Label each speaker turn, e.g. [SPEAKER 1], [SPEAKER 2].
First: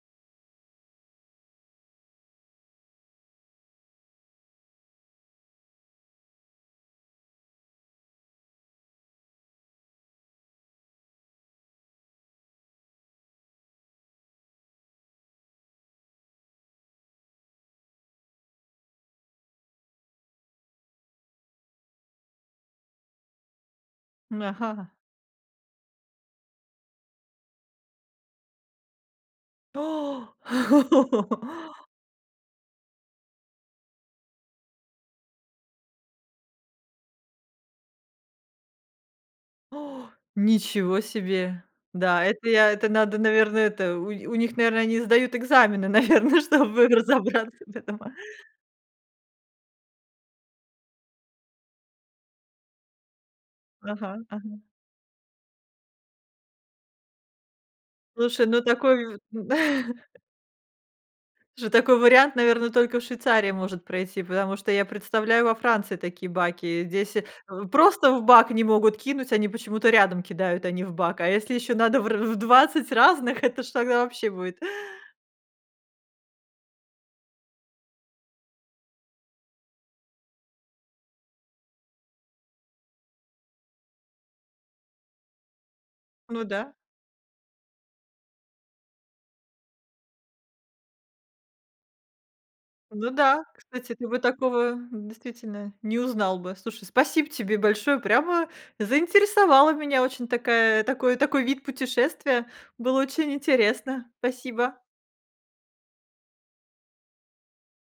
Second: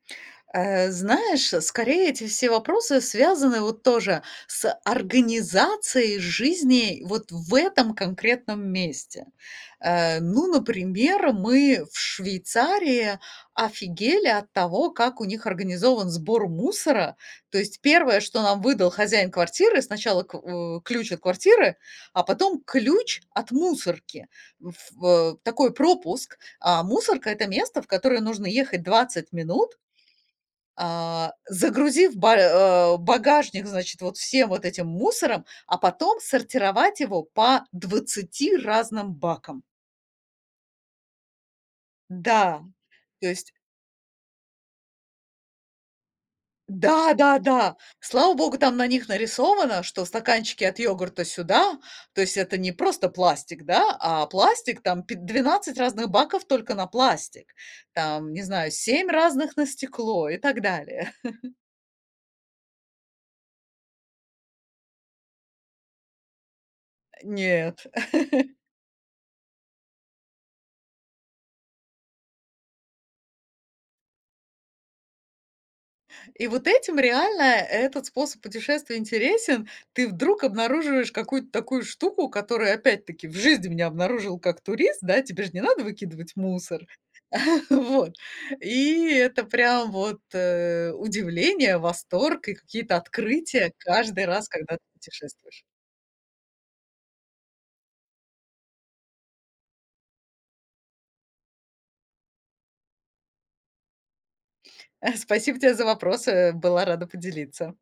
[SPEAKER 1] Э, знаешь, скорее, эти все вопросы связаны вот тоже с организацией жизни вот в этом конкретном месте. Э, ну, например, мы в Швейцарии офигели от того, как у них организован сбор мусора. То есть 1, что нам выдал хозяин квартиры- сначала к у ключ от квартиры, а потом ключ от мусорки,
[SPEAKER 2] М,
[SPEAKER 1] в
[SPEAKER 2] ага.
[SPEAKER 1] ф э, такой пропуск. А мусорка- это место, в которое нужно ехать 20 минут а, загрузив ба а, багажник, значит, вот всем вот этим мусором, а потом сортировать его по 20 разным бакам.
[SPEAKER 2] Ничего себе! Да, это
[SPEAKER 1] Да,
[SPEAKER 2] я это надо,
[SPEAKER 1] то есть
[SPEAKER 2] наверное, это у у них, наверно, они сдают экзамены, наверно, чтобы разобраться в
[SPEAKER 1] Да-да-да,
[SPEAKER 2] этом.
[SPEAKER 1] слава Богу, там на них нарисовано, что стаканчики от йогурта- сюда, то есть, это не просто пластик, да,
[SPEAKER 2] Ага,
[SPEAKER 1] а
[SPEAKER 2] ага.
[SPEAKER 1] пластик там пи 12 разных баков только на пластик, там, не
[SPEAKER 2] Слушай, ну,
[SPEAKER 1] знаю, 7
[SPEAKER 2] такой в.
[SPEAKER 1] разных- на стекло, и так далее.
[SPEAKER 2] Ж такой вариант, наверно, только в Швейцарии может пройти, потому что я представляю во Франции такие баки. Здесь в
[SPEAKER 1] Нет.
[SPEAKER 2] просто в бак не могут кинуть, они почему-то рядом кидают, а не в бак. А если еще надо в р в 20 разных, это ж тогда вообще будет!
[SPEAKER 1] И вот этим реально этот способ путешествия интересен. Ты вдруг обнаруживаешь какую-то такую штуку, которую, опять-таки, в жизни б не обнаружил, как турист, да? Тебе ж не надо выкидывать
[SPEAKER 2] Ну да.
[SPEAKER 1] мусор. Вот, и это прям вот, э, удивление, восторг, и какие-то
[SPEAKER 2] Ну да,
[SPEAKER 1] открытия
[SPEAKER 2] кстати, ты бы
[SPEAKER 1] каждый раз,
[SPEAKER 2] такого,
[SPEAKER 1] когда ты путешествуешь.
[SPEAKER 2] действительно, не узнал бы. Слушай, спасибо тебе большое, прямо заинтересовала меня. Очень такая такой такой вид путешествия, было очень интересно, спасибо.
[SPEAKER 1] Э, спасибо те за вопросы. Была рада поделиться.